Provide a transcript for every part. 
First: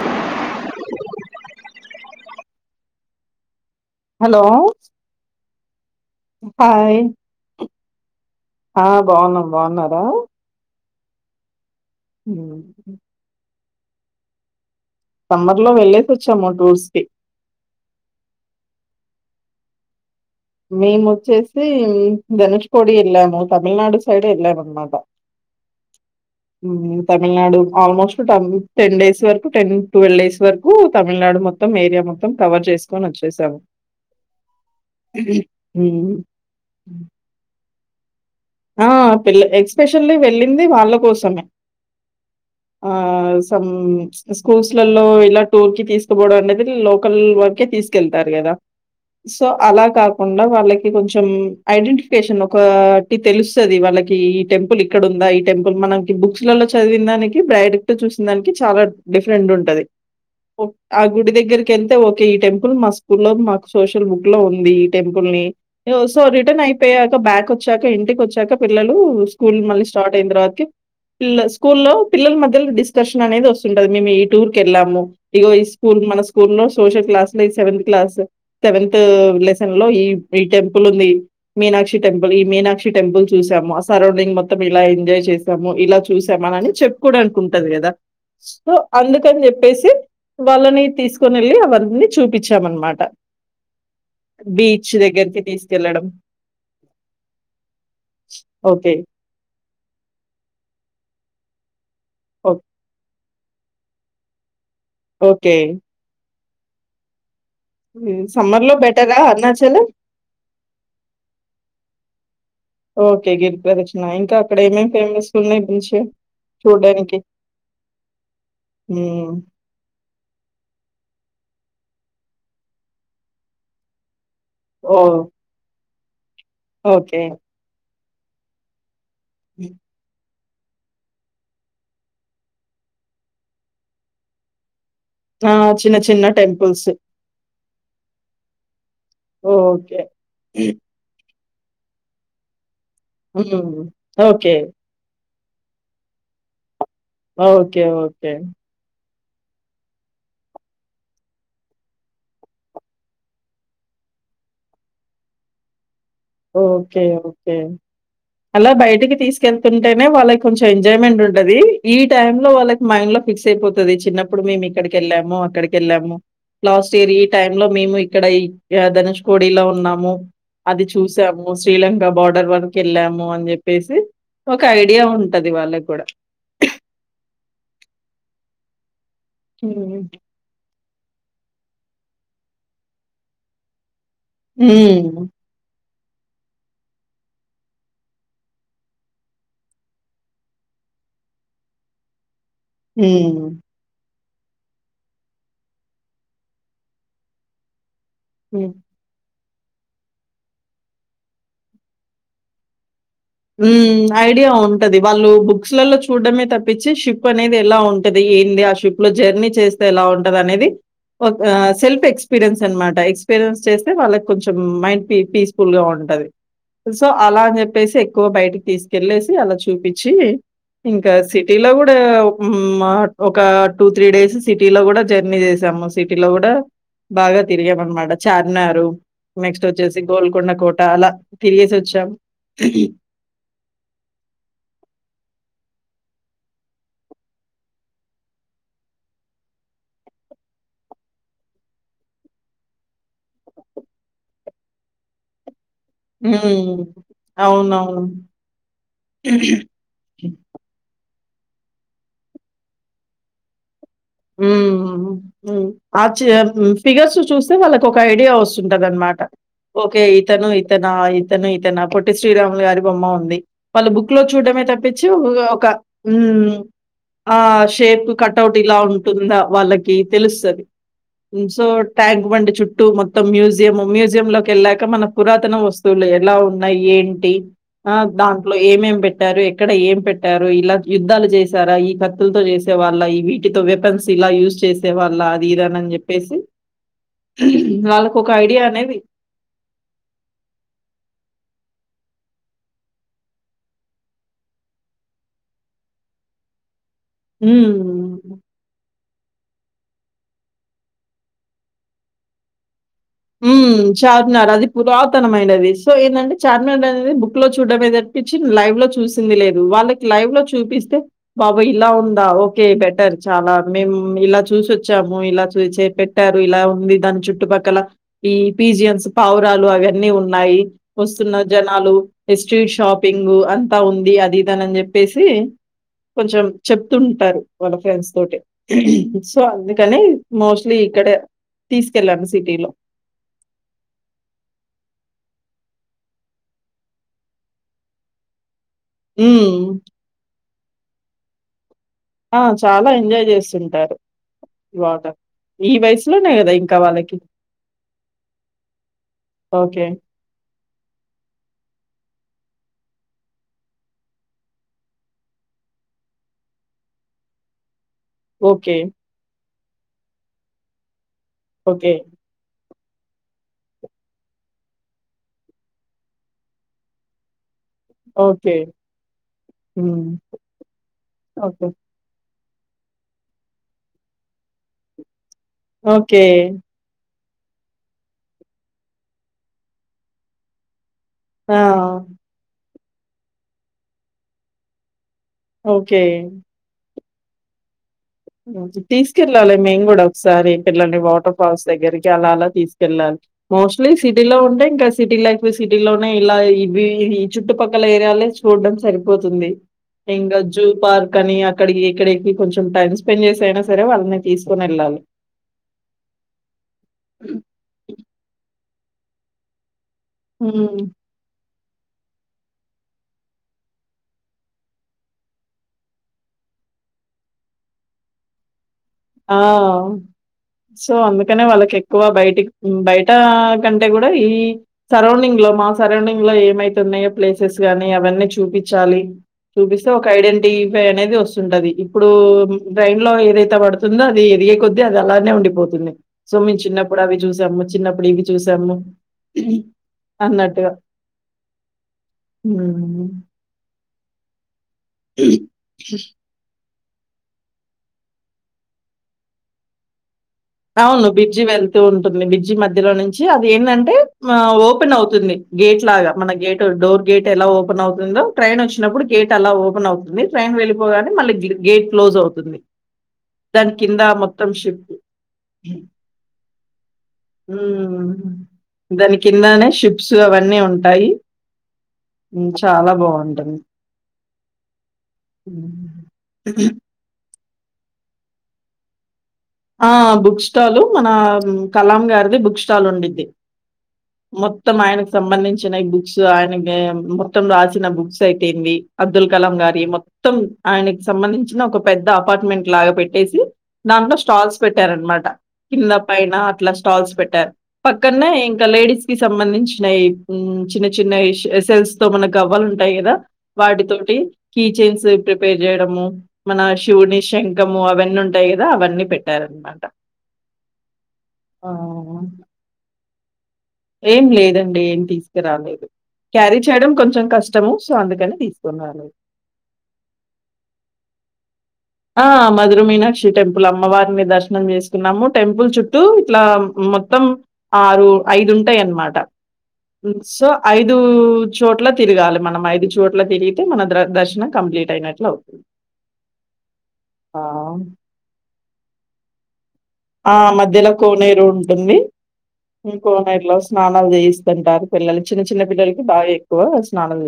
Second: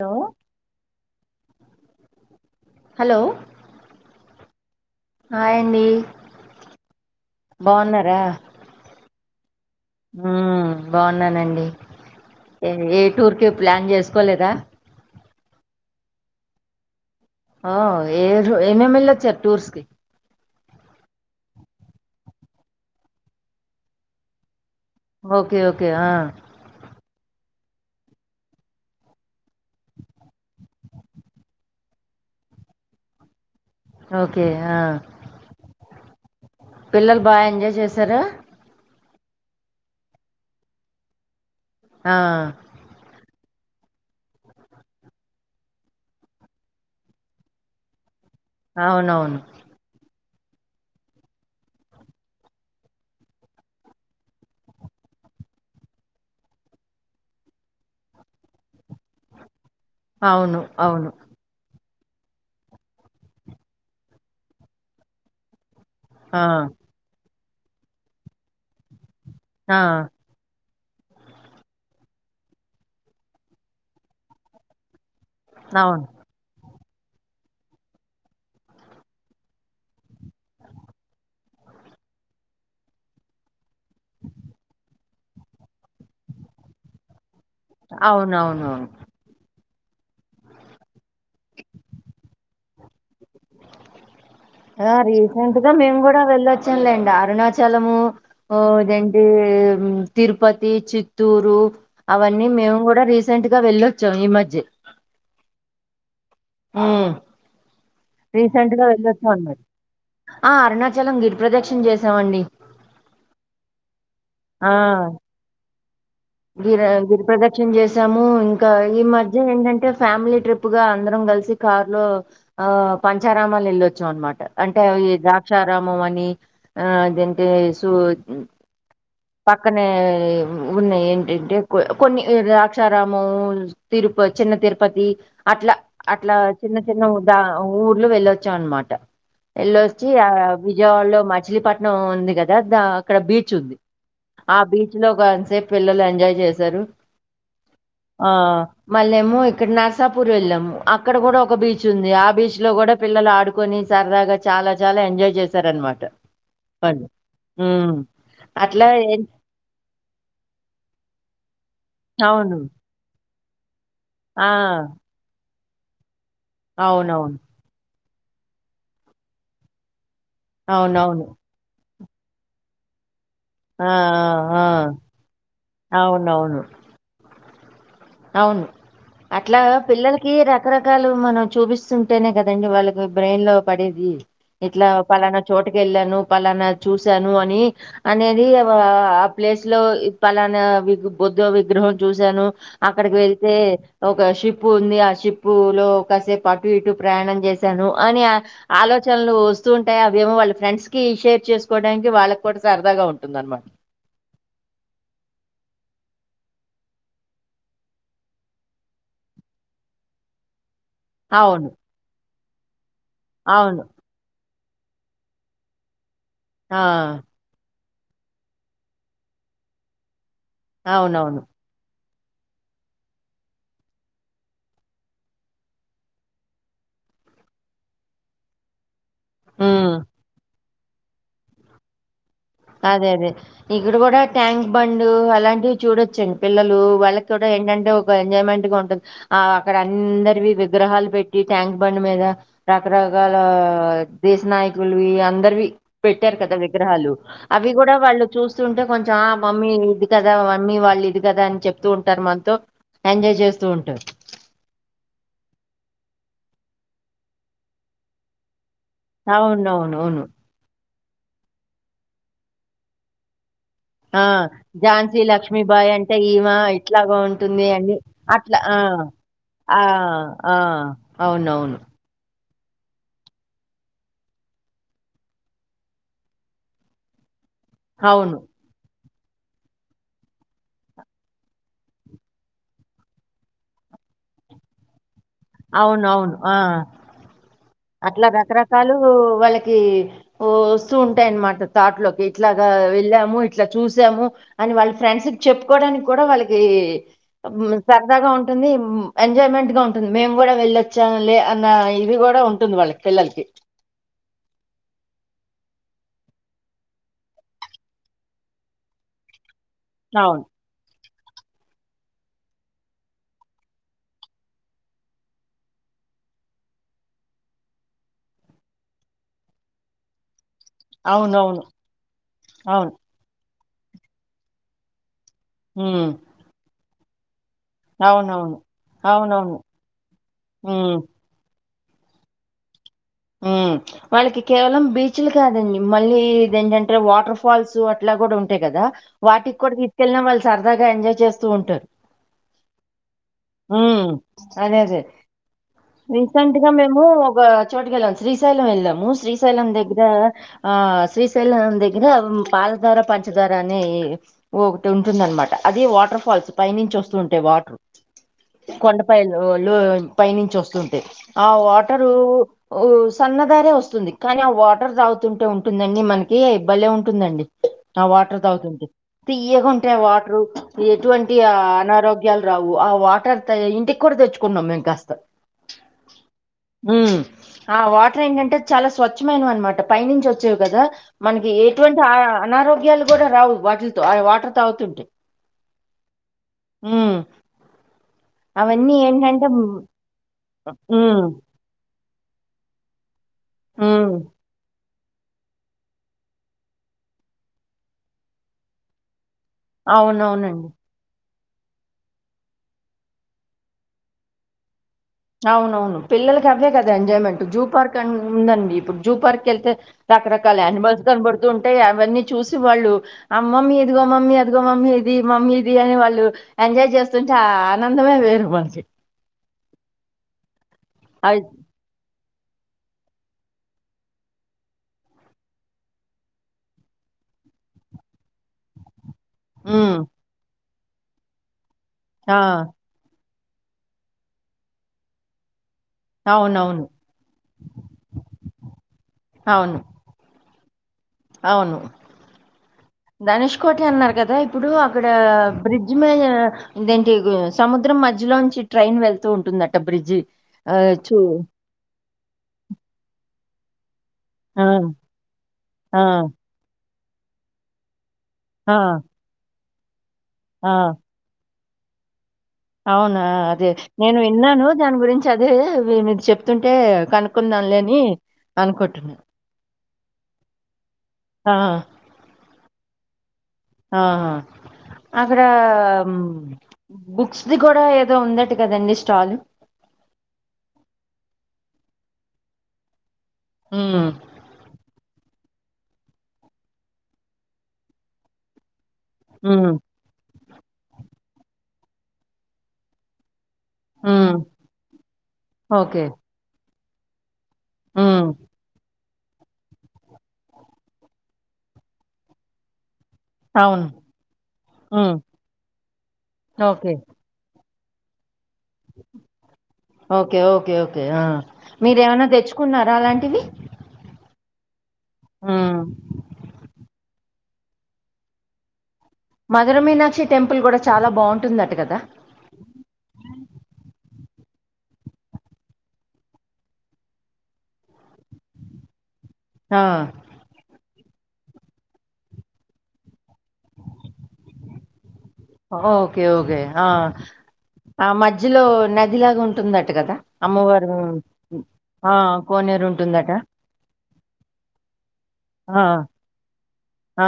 Hello hello hello hi బాన్నారా ఆ బాగున్నాం బాగున్నారా బాగున్నానండి ఉమ్. ఏ టూర్ కి ప్లాన్ చేసుకోలేదా సమ్మర్ లో వెళ్లేసి వచ్చాము టూర్స్ కి ఆ ఏర్ ఏలమేమార్ వెళ్ళొచ్చారు టూర్స్ కి మేము వచ్చేసి ధనుష్కోటికి వెళ్ళాము తమిళనాడు సైడ్ వెళ్ళాము అన్నమా ఓకే ఓకే ఆ తమిళనాడు ఆల్మోస్ట్ ట టెన్ డేస్ వరకు టెన్ ట్వెలడేస్ వరకు తమిళనాడు మొత్తం ఏరియా మొత్తం కవర్ చేసుకొని వచ్చేసాం ఓకే ఆ ఉమ్. పిల్లలు బాగా ఎంజాయ్ చేసారా ఆ పిల్ల ఎక్స్పెషల్లీ వెళ్ళింది వాళ్ళ కోసమే ఆ ఆ శ స్కూల్స్ లలో ఇలా టూర్ కి తీసుకోపోవడ అనేది లోకల్ వరకే తీసుకెళ్తు టార్ కెదా అవునవును సో అలా కాకుండా వాళ్ళకి కొంచెం ఐడెంటిఫికేషన్ ఒక ఆ తెలుస్తాది వాళ్ళకి ఈ టెంపుల్ ఇక్కడ ఉందా ఈ టెంపుల్ మనకి బుక్స్ లలో చదివిన దానికి బ్రైడక్ట్ చూ సిందానికి చాలా డిఫరెంట్ ఉంటది అవును ఆ అవును గుడి దగ్గర ఎల్ అతే ఓకే ఈ టెంపుల్ మా స్కూల్ లో మాకు సోషల్ బుక్ లో ఉంది ఈ టెంపుల్ ని ఏ ఓ సో ఆ రిటర్న్ అయిపోయాక బ్యాక్ వచ్చాక ఇంటికి వచ్చాక పిల్లలు స్కూల్ ఆ మళ్ళ స్టార్ట్ అయిన తర్వాతకి పిల్ల స్కూల్లో పిల్లల మధ్యలో డిస్కషన్ అనేది వస్తుంటది మేము ఈ టూర్ కి వెళ్ళాము ఇగో ఈ స్కూల్ అవును మన స్కూల్స్ లో సోషల్ క్లాస్ లో ఈ సెవెంత్ క్లాస్ సెవెంత్ లెసన్ లో ఈ ఈ టెంపుల్ ఉంది మీనాక్షి టెంపుల్ ఈ మీనాక్షి టెంపుల్ చూసాము ఆ సరవనింగ్ మొత్తం ఇలా ఎంజాయ్ చే చేసాము ఇలా చూసా మహా ని చెప్పుకోవడానికి ఉంటాది కదా అవునవును హా అందుకని పేసి వాళ్ళని తీసుకొని వెళ్ళి అవన్నీ చూపించామన్నమాట బీచ్ [unintelligible] దగ్గరికి రీసెంట్గా మేము తీసుకెళ్ళడం. కూడా వ వెళ్లొచ్చాం లేండి అరుణాచలము ఓకే. ఇదేంటి తిరుపతి చిత్తూరు అవన్నీ ఓక్ మేము కూడా రీసెంట్ గా వెళ్ళొచ్చాం ఈ మధ్య ఓకే హ్మ్మ్ హ్మ్. సమ్మర్‌లో రీసెంట్గా బెటరా వెళ్లొచ్చాంలే అరుణాచలం? ఆ అరుణాచలం గిరి ప్రదక్షణ మేం చేసామండి ఓకే గిరిప్రదక్షిణ ఇంకా అక్కడ ఆ ఏమేమి ఫేమస్ ఉన్నాయి గుంచి గిర గిరి ప్రదక్షణ చేసాము ఇంకా ఈ హ్మ్. మధ్య ఏంటంటే ఫ్యామిలీ ట్రిప్ గా అందరం కలిసి కారు లో ఆ పంచారామాలు వెళ్ళొచ్చుం అనమాట అంటే ఓహ్! ద్రాక్షారామం అని ఆ ఓకే. అదంతే సూ హ్మ్. పక్కనే ఉన్నాయి ఏ ఏంటే కొన్ని ద్రాక్షారామం తిరుప చిన్న తిరుప పతి ఆ! అట్లా చిన్న చిన్న అట్లా చిన్న టెంపుల్స్. చిన్న దా ఊర్లు వెళ్ళొచ్చా అనమాట ఓకే. వెళ్ళొచ్చి ఆ విజయవాడలో మచిలీపట్నం ఉంది కదా దక అక్కడ బీచ్ ఉంది హ్మ్. ఓకే. ఆ బీచ్ లో కొంతసేపు పిల్లలు ఎంజాయ్ చేశారు ఓకే ఓకే మళ్ళ ఏము ఇక్కడ నర్సాపూర్ వెళ్ళాము అక్కడ కూడా ఒక బీచ్ ఉంది ఆ బీచ్ లో కూడా పిల్లలు ఆడుకొని సా సరద గా చాలా చాలా ఎంజాయ్ చేశారనమాట వాళ్ళు ఓకే ఓకే ఉమ్ అలా అట్లా బయటికి ఏం తీసుకెళ్తుంటేనే వాళ్ళకి కొంచెం ఎంజాయ్మెంట్ ఉంటు ఉంటది ఈ టై లో అవును వాళ్ళకి మైండ్ లో ఫిక్స్ అయిపోతుంది చిన్నప్పుడు ఆ మేము ఇక్కడికి వెళ్ళాము అక్కడికి ఎళ్ళాము లాస్ట్ ఇయర్ ఈ అవునవును టై లో మేము ఇక్కడ ఈ ధనుష్ కోడి లో ఉన్నాము అది అవునవును. చూసాము శ్రీలంక బార్డర్ వరకు వెళ్ళాము అని ఆ! చెప్పేసి ఆ! ఒక ఆ! ఐడియా ఉంటది వాళ్ళకు కూడా అవునవును. అవును అట్లా హ్మ్. పిల్లలకి రకరకాల కాలు మనం చూపిస్తుంటేనే కదండి వాళ్ళకి బ్రెయిన్ లో పడేది ఇట్లా హ్మ్. పలానా చోటు వెళ్ళాను పలానా చూశాను అని అనేది ఆ ప్లేస్ లో పలానా బుద్ధ విగ్రహం చూశాను అక్కడికి వెళ్తే హ్మ్. ఒ ఒక షిప్ ఉంది ఆ షిప్పు లో ఒకసేపు అటు ఇటు ప్రయాణం చేసాను అని హ్మ్. ఆలోచనలు వ వస్తూ ఉంటాయి అవి ఏమో ఫ్రెండ్స్ కకి షేర్ చేసుకోడానికి వాళ్ళకి కూడా సరదాగా ఉంటుంది ఐడియా ఉంటది వాళ్ళు బుక్స్ లలో చూడమే తప్పించి షిప్ అనేది ఎలా ఉంటది ఏంది ఆ షిప్ లో జర్నీ చేస్తే ఎలా ఉంటది అనేది ఒక అవును. సెల్ఫ్ ఎక్స్పీరియన్స్ అన్నమాట ఎక్స్పీరియన్స్ అవును. చేస్తే వాళ్ళకి కొంచెం మైండ్ పీస్ ఫుల్ గా ఉంటంది ఆ సో అలాని చెప్పేసి కు బయటకి తీసుకెళ్లేసి అలా చూపిచ్చి ఇంకా అవునవును సిటీలో కూడా మా ఒక టూ త్రీ డేస్ సిటీలో కూడా జర్నీ చేసాము మా సిటీలో కూడా బాగా తిరిగాము అన్నమాట చార్మినార్ నెక్స్ట్ హ్మ్ వచ్చేసి గోల్కొండ కోట అలా తిరిగేసి వచ్చాం అదే అదే ఇక్కడ కూడా ట్యాంక్ బండ్ అలాంటివి చూడొచ్చండి పిల్లలు వాళ్ళకి కూడా ఏంటి అంటే ఒక ఎంజాయ్మెంట్ గా ఉంటుంది ఆ అక్కడ అందరివి విగ్రహాలు పెట్టి ట్యాంక్ బండ్ మీద రకరకాల ఆ దేశ నాయకులువి అందరివి పెట్టారు కదా హ్మ్. విగ్రహాలు అవి కూడా అవునవును. వాళ్ళు చూస్తుంటే కొంచెం ఆ మమ్మీ ఇది కదా మమ్మీ వాళ్ళు ఇది కదా అని చెప్తూ ఉంటారు మనతో ఎంజాయ్ చేస్తూ ఉంటారు హు హు ఆర్చ్ ఫిగర్స్ చూస్తే వాళ్ళకి ఒక ఐడియా వస్తు ఉంటదన్నమాట అవునవును ఓకే అవును ఇతను ఇతను నా ఇతను ఇతను పొట్టి శ్రీరాములు గారి బొమ్మ ఉంది వాళ్ళ బుక్ ఆ లో చూడమే తప్పించి ఝాన్సీ ఒక లక్ష్మీబాయి హు అంటే ఈమ ఇట్లాగా ఆ ఉంటుంది అని షేప్ కటౌట్ అట్లా ఇలా ఆ ఉ ఉంటుందా ఆ! వాళ్ళకి ఆ! తెలుస్తది సో అవునవును. ట్యాంక్ బండ్ చూ చుట్టు మొత్తం మ్యూజియయం మ్యూజియ లోకి వెళ్ళాక మన పురాతన వస్తువులు ఎలా ఉన్నాయి ఏంటి ఆ అవును. దాంట్లో ఏమేం పెట్ట ట్టారు ఎక్కడ ఏం పెట్టారు ఇలా యుద్ధాలు చేసారా ఈ కత్తులతో చేసే వాళ్ళ ఈ వీటితో వెపన్స్ ఇలా యూస్ చేసే వాళ్ళ అది ఇది అని అవునవును. చెప్పేసి ఆ! అట్లా రకరకాలు వాళ్ళకి వస్తు ఉంటాయిన్నమాట థాట్లోకి ఇట్లాగా వెళ్ళాము ఇట్లా చూసాము అని వాళ్ళ ఫ్రెండ్స్ చెప్పుకోడానికి కూడా వాళ్ళకి ఉమ్ హ్మ్. సరదాగా ఉంటుంది ఎంజాయ్మెంట్ గా ఉంటుంది మేము కూడా వెళ్ళొచ్చాము లే అన్న ఇది కూడా ఉంటుంది వాళ్ళకి పిల్లలకి. హు చాల్ ఉన్నారు అది పురాతనమైనది సో ఏందంటే చార్మినార్ అనేది బుక్ లో చూడడమే తప్పించి లైవ్ లో చూసింది లేదు వాళ్ళకి లైవ్ లో అవును. చూపిస్తే బాబోయ్ ఇలా ఉందా ఓకే బెటర్ చాలా మేము ఇలా చూసివచ్చాము ఇలా చూ చే పెట్ట పెట్టారు ఇలా ఉంది దాని చుట్టుపక్కల ఈ పీజియన్స్ పావురాలు అవన్నీ ఉన్నాయి వస్తున్న అవునవును. జనాలు ఎ స్ట్రీట్ అవును. షాపింగ్ అంతా ఉంది అది ఇది దాన్ని చెప్పేసి తి హ్మ్. కొంచెం చెప్తూ ఉంటారు వాళ్ళ ఫ్రెండ్స్ తోటి అవునవును. సో అవునవును. అందుకని మోస్ట్లీ హ్మ్. ఇక్కడే తీసుకెళ్లాను సిటీలో హు వాళ్ళకి కేవలం బీచ్లు కాదండి మళ్ళీ ఇది ఏంటి అంటే వాటర్ ఫాల్స్ అట్లా కూడా ఉంట ఉంటాయి కదా వాటికి హ్మ్. కూడా తీసుకెళ్ళినా వాళ్ళు సరదాగా ఎంజాయ్ చేస్తూ ఉంటారు ఆ! చాలా ఎంజాయ్ హు జేస్తుంటారు అదే అదే వాటర్. ఈ వయసులోనే గదా! రీసెంట్ గా ఇంకా మేము వాళ్ళకి. ఒక చోటుకి వెళ్ళాము శ్రీశైలం వెళ్ళాము శ్రీశైలం ఓకే. దగ్గర ఆ శ్రీశైలం దగ్గర పాలధార పంచదార అనే ఒకటి ఉంటుందనమాట అది వాటర్ ఫాల్స్ పైనుంచి వస్తూ ఉంటాయి వాటర్ ఓకే. కొండ పైన లుళ పైనుంచి వస్తుంటయి ఆ ఓకే. వాటరు సన్నదారే వస్తుంది కానీ ఆ వాటర్ తాగుతుంటే ఉంటుందండి మనకి భలే ఉంటుందండి ఆ వాటర్ ఓకే. తాగుతుంటె తీయ్యగా ఉంటాయి హ్మ్. వాటరు ఎటువంటి ఓకే. అనారోగ్యాలు రావు ఆ వాటర్ ఇంటికి కూడ తెచ్చుకున్నాం మేము కాస్త ఓకే ఉమ్ ఆ వాటర్ ఏంటంటే చాల స్వచ్ఛమైనవి అనమాట పైనుంచి వచ్చేవి కదా మనకి ఆ! ఎటువంటి అనారోగ్యాలు కూడ రావు వాటిలతో వాటర్ తాగుతుంటే ఓకే మ్ తీసుకెళ్ళాలి మేము కూడ ఒకసారి పిల్లని ఉమ్ వాటర్ ఫాల్స్ దగ్గరికి జనాల తీసుకెళ్ళాలి మోస్ట్లీ ఉమ్, సిటీలో ఉంటే ఇంకా సిటీ లైఫ్ సిటీ లోనే ఇలా ఇవి ఈ చుట్టుపక్కల ఏరియాలే చూడ్డం సరిపోతుంది తుంది ఇంక అవునవునండి జూ పార్క్ అని అక్కడి ఇక్కడెకి కొంచం టైమ్ స్పెండ్ చేసైనా సరే వాళ్ళని తీసుకుని వెళ్ళాలి అవునవును పిల్లలకి అవే కదా ఎంజాయ్మెంట్ జూ పార్క్ అ ఉందండి ఇప్పుడు జూ పార్క్ వెళ్తే రకరకాల హ్మ్. యానిమల్స్ కన్ బడ్తు తుంటయి అవన్నీ చూసి వాళ్ళు అమ్మమ్మీ ఇదిగో మమ్మీ అదిగో మమ్మీ ఇది మమ్మీ ఇది అని వాళ్ళు ఎంజాయ్ చేస్తుంటే అ ఆనందమే వేరు మనకి ఆ సో అయి అందుకనే వాళ్ళకి ఎక్కువ బయట బయట కంటే కూడ ఈ సరౌండింగ్ లో మా సరౌండింగ్ లో ఏమైతున్నాయో ప్లేస్ ప్లేసెస్ గాని అవన్నీ చూపిచ్చాలి చూపిస్తే హ్మ్. ఒక ఐడెంటిఫై అనేది వస్తుంటది ఇప్పుడూ ఆ! బ్రైన్ లో ఏదైతే పడుతు తుందో అది ఎదిగే కొద్ది అది అలానే ఉండిపోతుంది సో మీ అవునవును. చిన్నప్పుడు అవి చూసాము చిన్నప్పుడు ఇవి చూసాము అవును. అన్నట్టుగా అవును ధనుష్ కోటె అన్నారు కదా ఇప్పుడు అక్కడ హ్మ్. బ్రిడ్జ్ మీద ఇదేంటి సముద్రం మధ్యలోంచి ట్రైన్ వెళ్తూ ఉంటుందట బ్రిడ్జ్ అవును బిడ్జి వెళ్తూ ఉంటుంది బిడ్జి మధ్యలో నుంచి అది ఏందంటే ఆ ఓపెన్ అవుతుంది గేట్ ఆ! లాగ మన గేట్ డోర్ గేట్ ఎలా ఓపెన్ అవుతుందో ట్రైన్ ఆ! వచ్చినప్పుడు గేట్ అలా ఓపెన్ అవుతుంది ట్రైన్ ఆ! వెళ్ళిపోగానే మళ్ళ గేట్ క్లోజ్ అవుతుంది అవునా అదే దాని కింద నేను మొత్తం విన్నాను షిప్ దాని గురించి చదివె మీరు చెప్తుంటే కనుక్కుందాంలేని అనుకుంటున్నాను అయిన షిప్స్ అవన్నీ ఉంటాయి చాలా బాగుంటుంది ఆహ అక్కడా హ్మ్. బుక్స్ క్జ్ కూడా ఏదో ఉందట కదండి స్టాల్ ఆ బుక్ స్టాలు మన కలాం గారిది బుక్ స్టాల్ ఉండిది హ్మ్. మొత్తం ఆయనకు సంబంధించిన ఈ బుక్స్ ఆయన మొత్తం రాసిన బుక్స్ అయితేంది అబ్దుల్ కలాం హ్మ్. గారి మొత్తం ఆయనకి సంబంధించిన ఒక పెద్ద అపార్ట్మెంట్ లాగ పెట్టేసి దాంట్లో హ్మ్. స్టాల్స్ పెట్టారనమాట కింద ఓకే. పైన అట్ల స్టాల్స్ పెట్టారు హ్మ్. పక్కన్నే ఇంకా లేడీస్ కి సంబంధించిన చిన్న చిన్న సెల్స్ తో మనకు అవ్వలు ఉంటాయి కదా అవును. వాటితోటి కీ చెన్స్ హ్మ్. ప్రిపేర్ చేయడము మన షూని షై అవన్ని ఓకె ఓకె ఓకే ఆ! మీరేమన్నా తెచ్చుకున్నార అలాం టివి ఏం లేదండి ఏం తీసుకురాలేదు క్యారీ చేయడం కొంచం కష్ట ష్టము సో అందుకని తీసుకున్నారు మధరమీనాక్షి టెంపుల్ కూడ చాల బాగుంటుంది ఆ మధుర మీనాక్షి టెంపుల్ అమ్మవారిని దర్ దర్శనం చేసుకున్నాము టెంపుల్ చుట్టూ ఇట్లా మొత్తం ఆరు ఐదు ఉంటాయి అన్నమాట ఆ! సో ఐద్ దు చోట్ల తిరగాలి మనం ఐదు చోట్ల తిరిగితే మన ద దర్శనం కంప్లీట్ అయినట్లు అవ్ ఓకే ఓకే ఆ ఆ మధ్యలో నదిలాగా ఉంటుందట్ ఆ మధ్యలో కోనేరు ఉంటుంది ఆ కోనేరు ఉంటుందట కోనేరులో స్నానాలు చేస్ పిస్తుంటారు పిల్లలు చిన్న చిన్న ఆ పిల్లలకి బాగా ఎక్కువ స్నానం ఆ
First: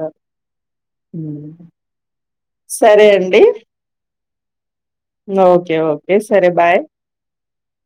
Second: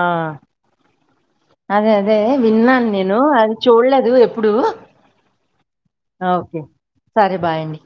ఆ అదే అదే విన్నాను సరే నేను అండి. అది చూడలేదు ఎప్పుడు ఓకే ఓకే సరే బాయ్ సరే బాయి అండి